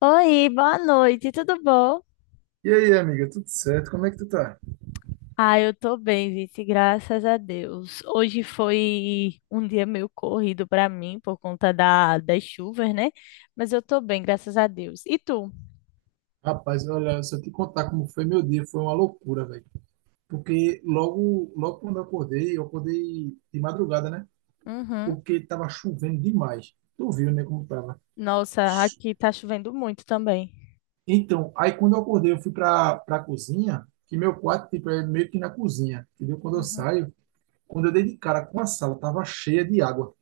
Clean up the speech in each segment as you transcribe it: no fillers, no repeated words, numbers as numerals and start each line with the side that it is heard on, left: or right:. left: Oi, boa noite, tudo bom?
right: E aí, amiga, tudo certo? Como é que tu tá?
left: Ah, eu tô bem, Vice, graças a Deus. Hoje foi um dia meio corrido pra mim por conta das chuvas, né? Mas eu tô bem, graças a Deus. E tu?
right: Rapaz, olha, se eu te contar como foi meu dia, foi uma loucura, velho. Porque logo, logo quando eu acordei de madrugada, né?
left: Uhum.
right: Porque tava chovendo demais. Tu viu, né, como tava.
left: Nossa, aqui tá chovendo muito também.
right: Então, aí quando eu acordei, eu fui pra cozinha, que meu quarto, tipo, é meio que na cozinha, entendeu?
left: Uhum.
right: Quando eu dei de cara com a sala, tava cheia de água.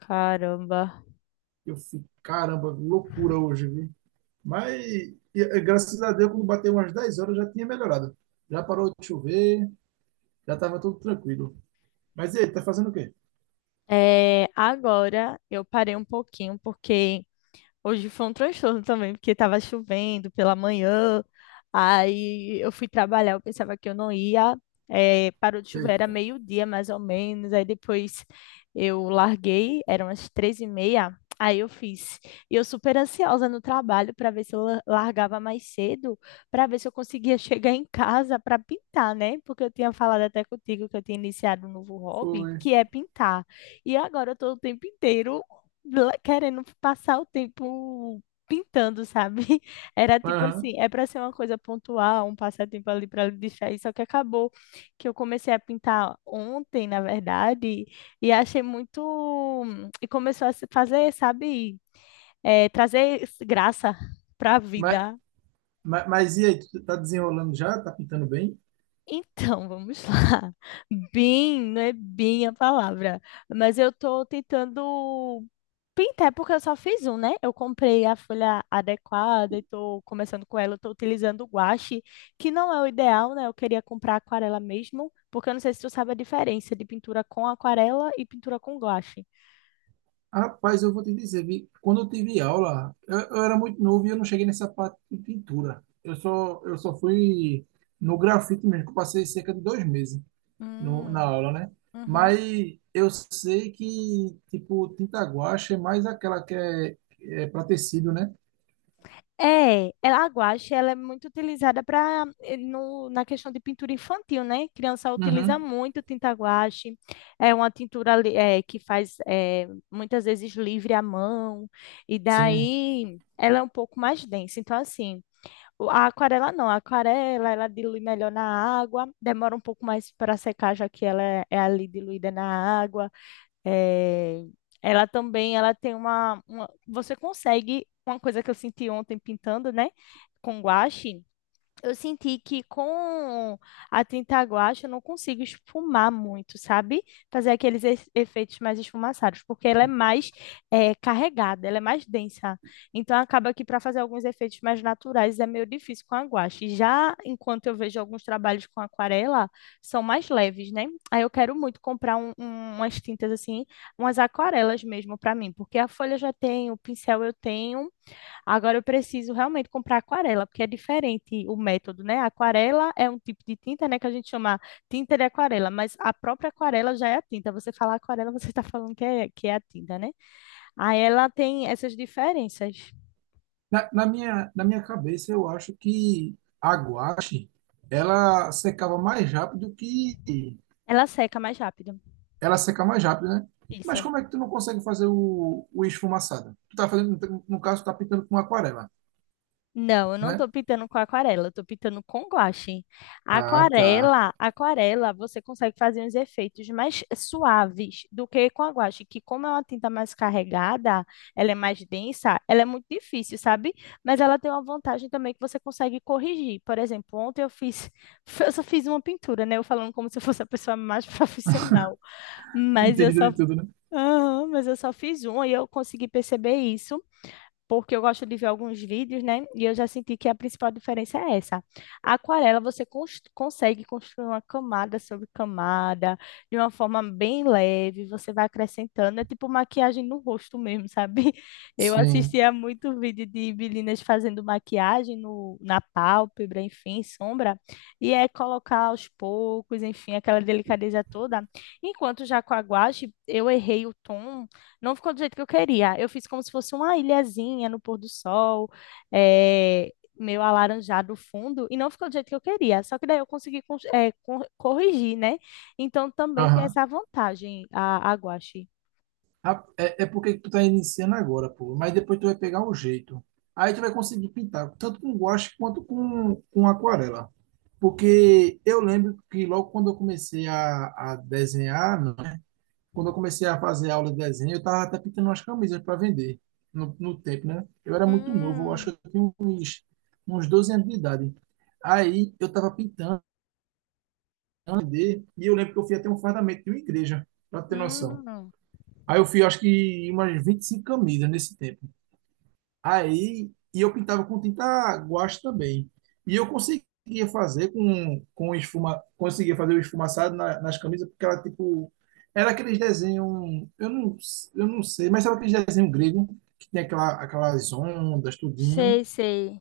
left: Caramba.
right: Eu fui, caramba, loucura hoje, viu? Mas, e graças a Deus, quando bateu umas 10 horas, já tinha melhorado. Já parou de chover. Já tava tudo tranquilo. Mas e aí, tá fazendo o quê?
left: É, agora eu parei um pouquinho porque hoje foi um transtorno também, porque estava chovendo pela manhã, aí eu fui trabalhar, eu pensava que eu não ia, parou de chover, era
right: Eita,
left: meio-dia mais ou menos, aí depois eu larguei, eram as três e meia, aí eu fiz. E eu super ansiosa no trabalho para ver se eu largava mais cedo, para ver se eu conseguia chegar em casa para pintar, né? Porque eu tinha falado até contigo que eu tinha iniciado um novo hobby,
right: foi.
left: que é pintar. E agora eu estou o tempo inteiro querendo passar o tempo pintando, sabe? Era tipo
right: Aham.
left: assim, é para ser uma coisa pontual, um passatempo ali para distrair, só que acabou que eu comecei a pintar ontem, na verdade, e achei muito e começou a se fazer, sabe, trazer graça para a
right: Mas,
left: vida.
right: mas e aí, tu tá desenrolando já? Tá pintando bem?
left: Então, vamos lá. Bem, não é bem a palavra, mas eu tô tentando pintar porque eu só fiz um, né? Eu comprei a folha adequada e tô começando com ela, eu tô utilizando o guache, que não é o ideal, né? Eu queria comprar aquarela mesmo, porque eu não sei se tu sabe a diferença de pintura com aquarela e pintura com guache.
right: Rapaz, eu vou te dizer, vi, quando eu tive aula, eu era muito novo e eu não cheguei nessa parte de pintura. Eu só fui no grafite mesmo, que eu passei cerca de 2 meses no, na
left: Hum,
right: aula, né?
left: uhum.
right: Mas eu sei que, tipo, tinta guache é mais aquela que é para tecido, né?
left: É, ela, a guache, ela é muito utilizada para no na questão de pintura infantil, né? Criança utiliza
right: Uhum.
left: muito tinta guache. É uma que faz muitas vezes livre à mão e
right: Sim.
left: daí ela é um pouco mais densa. Então assim, a aquarela não, a aquarela ela dilui melhor na água, demora um pouco mais para secar já que ela é, é ali diluída na água. É, ela também, ela tem uma você consegue uma coisa que eu senti ontem pintando, né, com guache. Eu senti que com a tinta guache eu não consigo esfumar muito, sabe? Fazer aqueles efeitos mais esfumaçados, porque ela é mais carregada, ela é mais densa. Então acaba que para fazer alguns efeitos mais naturais é meio difícil com a guache. Já enquanto eu vejo alguns trabalhos com aquarela, são mais leves, né? Aí eu quero muito comprar umas tintas assim, umas aquarelas mesmo para mim, porque a folha eu já tenho, o pincel eu tenho. Agora eu preciso realmente comprar aquarela, porque é diferente o método, né? A aquarela é um tipo de tinta, né, que a gente chama tinta de aquarela, mas a própria aquarela já é a tinta. Você fala aquarela, você está falando que é a tinta, né? Aí ela tem essas diferenças.
right: Na minha cabeça, eu acho que a guache, ela secava mais rápido que.
left: Ela seca mais rápido.
right: Ela seca mais rápido, né? Mas
left: Isso.
right: como é que tu não consegue fazer o esfumaçado? Tu tá fazendo, no caso, tu tá pintando com aquarela,
left: Não, eu não tô
right: né?
left: pintando com aquarela, eu tô pintando com guache.
right: Ah, tá.
left: Aquarela, aquarela, você consegue fazer uns efeitos mais suaves do que com a guache, que como é uma tinta mais carregada, ela é mais densa, ela é muito difícil, sabe? Mas ela tem uma vantagem também que você consegue corrigir. Por exemplo, ontem eu fiz, eu só fiz uma pintura, né? Eu falando como se eu fosse a pessoa mais profissional, mas eu
right: Entendido
left: só...
right: de tudo, né?
left: Aham, mas eu só fiz uma e eu consegui perceber isso porque eu gosto de ver alguns vídeos, né? E eu já senti que a principal diferença é essa. A aquarela você consegue construir uma camada sobre camada, de uma forma bem leve, você vai acrescentando, é tipo maquiagem no rosto mesmo, sabe? Eu
right: Sim.
left: assistia muito vídeo de meninas fazendo maquiagem no, na pálpebra, enfim, sombra, e é colocar aos poucos, enfim, aquela delicadeza toda. Enquanto já com a guache, eu errei o tom, não ficou do jeito que eu queria. Eu fiz como se fosse uma ilhazinha no pôr do sol, é, meio alaranjado o fundo, e não ficou do jeito que eu queria. Só que daí eu consegui corrigir, né? Então também tem
right: Aham.
left: essa vantagem a guache.
right: Ah, é porque tu tá iniciando agora, pô. Mas depois tu vai pegar o jeito. Aí tu vai conseguir pintar tanto com guache quanto com aquarela. Porque eu lembro que logo quando eu comecei a desenhar, né? Quando eu comecei a fazer aula de desenho, eu estava até pintando umas camisas para vender no tempo, né? Eu era muito novo, eu acho
left: Hum,
right: que eu tinha uns 12 anos de idade. Aí eu estava pintando pra vender, e eu lembro que eu fui até um fardamento de uma igreja, para ter noção.
left: hum,
right: Aí eu fui, acho que, umas 25 camisas nesse tempo. Aí, e eu pintava com tinta guache também. E eu conseguia fazer o esfumaçado nas camisas, porque ela, tipo, era aqueles desenhos, eu não sei, mas era aqueles desenhos grego, que tem aquelas ondas, tudinho.
left: sei, sei.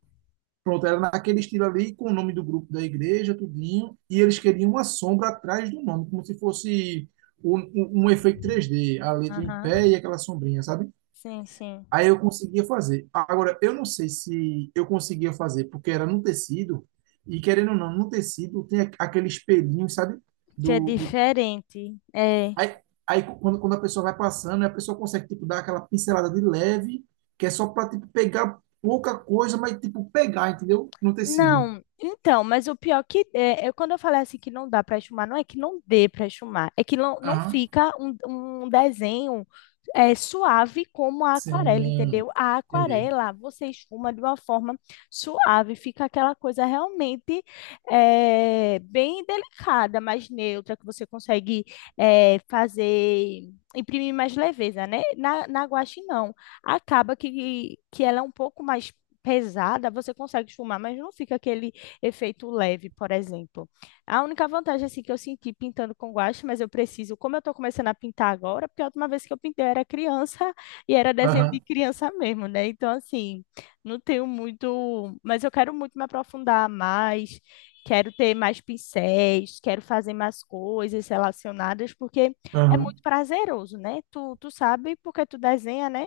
right: Pronto, era naquele estilo ali, com o nome do grupo da igreja, tudinho. E eles queriam uma sombra atrás do nome, como se fosse um efeito 3D a letra em pé
left: Aham.
right: e aquela sombrinha, sabe?
left: Sim, sim.
right: Aí eu conseguia fazer. Agora, eu não sei se eu conseguia fazer, porque era no tecido, e querendo ou não, no tecido tem aquele espelhinho, sabe?
left: Que é
right: Do, do...
left: diferente. É.
right: Aí, aí quando a pessoa vai passando, a pessoa consegue, tipo, dar aquela pincelada de leve, que é só para, tipo, pegar pouca coisa, mas, tipo, pegar, entendeu? No tecido.
left: Não, então, mas o pior que é, quando eu falei assim que não dá para esfumar, não é que não dê para esfumar, é que não
right: Aham.
left: fica um, um desenho suave como a aquarela,
right: Sim,
left: entendeu? A
right: entendi.
left: aquarela você esfuma de uma forma suave, fica aquela coisa realmente bem delicada, mais neutra, que você consegue fazer, imprimir mais leveza, né? Na guache não, acaba que ela é um pouco mais pesada, você consegue fumar mas não fica aquele efeito leve, por exemplo. A única vantagem assim que eu senti pintando com guache, mas eu preciso, como eu estou começando a pintar agora, porque a última vez que eu pintei eu era criança e era desenho de
right: Aham,
left: criança mesmo, né? Então assim, não tenho muito, mas eu quero muito me aprofundar mais, quero ter mais pincéis, quero fazer mais coisas relacionadas, porque é
right: aham.
left: muito prazeroso, né? Tu sabe porque tu desenha, né?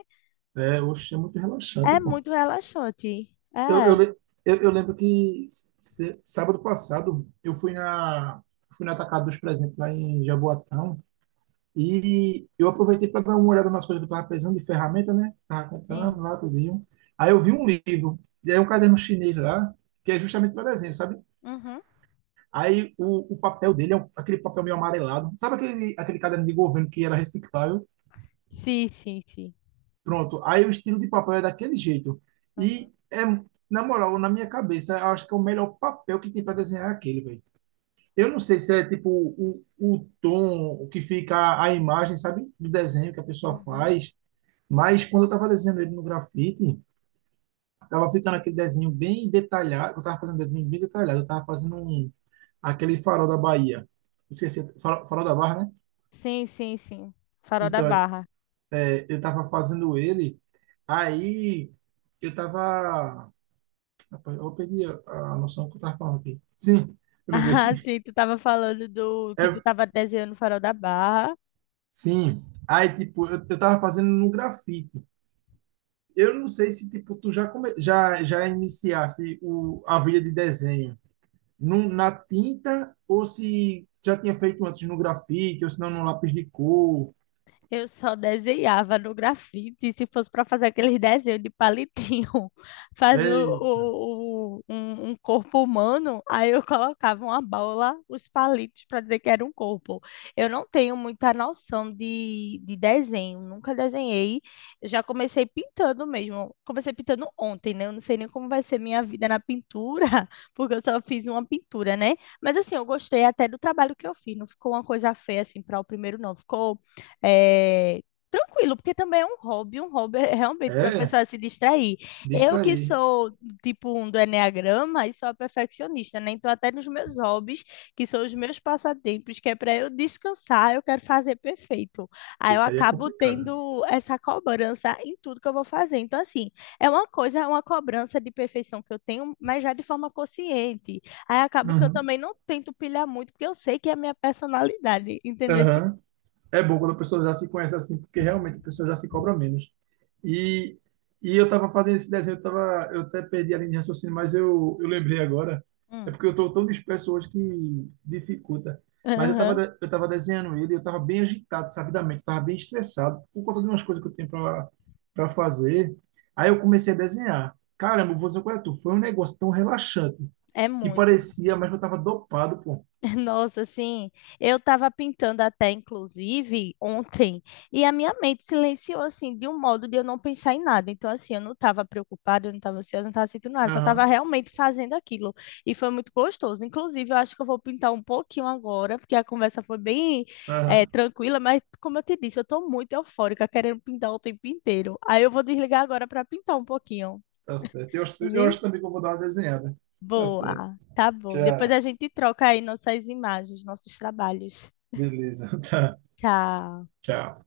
right: É, oxe, é muito relaxante,
left: É
right: pô.
left: muito relaxante.
right: Eu,
left: É.
right: eu, le- eu lembro que sábado passado eu fui fui na Atacado dos Presentes lá em Jaboatão e eu aproveitei para dar uma olhada nas coisas que eu estava precisando de ferramenta, né? Estava
left: Sim.
right: comprando lá tudinho. Aí eu vi um livro, e aí um caderno chinês lá, que é justamente para desenho, sabe?
left: Uhum.
right: Aí o papel dele é aquele papel meio amarelado. Sabe aquele caderno de governo que era reciclável?
left: Sim, sim, sim.
right: Pronto, aí o estilo de papel é daquele jeito.
left: Uhum,
right: E é, na moral, na minha cabeça, eu acho que é o melhor papel que tem para desenhar é aquele, velho. Eu não sei se é tipo o tom o que fica a imagem, sabe, do desenho que a pessoa
left: uhum.
right: faz, mas quando eu tava desenhando ele no grafite, tava ficando aquele desenho bem detalhado, eu tava fazendo um desenho bem detalhado, eu tava fazendo um, aquele farol da Bahia. Esqueci, farol da Barra, né?
left: Sim, sim, sim. Farol da
right: Então,
left: Barra.
right: é, eu tava fazendo ele, aí eu tava Rapaz, eu peguei a noção que eu tava falando aqui. Sim, eu lembrei.
left: Ah, sim, tu tava falando do que tu
right: É,
left: tava desenhando o Farol da Barra.
right: sim. Aí, tipo, eu tava fazendo no grafite. Eu não sei se, tipo, tu já iniciasse a vida de desenho na tinta ou se já tinha feito antes no grafite ou se não no lápis de cor.
left: Eu só desenhava no grafite, se fosse para fazer aqueles desenhos de palitinho,
right: É,
left: fazia um corpo humano, aí eu colocava uma bola, os palitos, para dizer que era um corpo. Eu não tenho muita noção de desenho, nunca desenhei. Eu já comecei pintando mesmo. Comecei pintando ontem, né? Eu não sei nem como vai ser minha vida na pintura, porque eu só fiz uma pintura, né? Mas assim, eu gostei até do trabalho que eu fiz, não ficou uma coisa feia assim para o primeiro, não. Ficou é, tranquilo, porque também é um hobby é realmente para a
right: é,
left: pessoa se distrair. Eu que
right: distrair.
left: sou tipo um do enneagrama e sou a perfeccionista, né? Então até nos meus hobbies, que são os meus passatempos, que é para eu descansar, eu quero fazer perfeito. Aí eu
right: Eita, aí é
left: acabo
right: complicado.
left: tendo essa cobrança em tudo que eu vou fazer. Então assim, é uma coisa, é uma cobrança de perfeição que eu tenho, mas já de forma consciente. Aí acabo que eu
right: Uhum.
left: também não tento pilhar muito, porque eu sei que é a minha personalidade, entendeu?
right: Aham. É bom quando a pessoa já se conhece assim, porque realmente a pessoa já se cobra menos. E, e eu estava fazendo esse desenho, eu até perdi a linha de raciocínio, mas eu lembrei agora. É
left: Hum.
right: porque eu estou tão disperso hoje que dificulta. Mas eu
left: Aham.
right: estava eu tava desenhando ele, e eu estava bem agitado, sabidamente, estava bem estressado por conta de umas coisas que eu tenho para fazer. Aí eu comecei a desenhar. Caramba, vou dizer qual é tu. Foi um negócio tão relaxante
left: É
right: que
left: muito.
right: parecia, mas eu estava dopado, pô.
left: Nossa, assim, eu estava pintando até, inclusive, ontem, e a minha mente silenciou, assim, de um modo de eu não pensar em nada. Então, assim, eu não estava preocupada, eu não estava ansiosa, eu não estava sentindo nada, eu só estava
right: Aham,
left: realmente fazendo aquilo. E foi muito gostoso. Inclusive, eu acho que eu vou pintar um pouquinho agora, porque a conversa foi bem,
right: aham.
left: tranquila, mas, como eu te disse, eu estou muito eufórica, querendo pintar o tempo inteiro. Aí eu vou desligar agora para pintar um pouquinho.
right: Tá certo. Eu acho, eu
left: Vi?
right: acho também que eu vou dar uma desenhada. Tá certo.
left: Boa, tá bom. Depois
right: Tchau.
left: a gente troca aí nossas imagens, nossos trabalhos.
right: Beleza. Tá.
left: Tchau.
right: Tchau.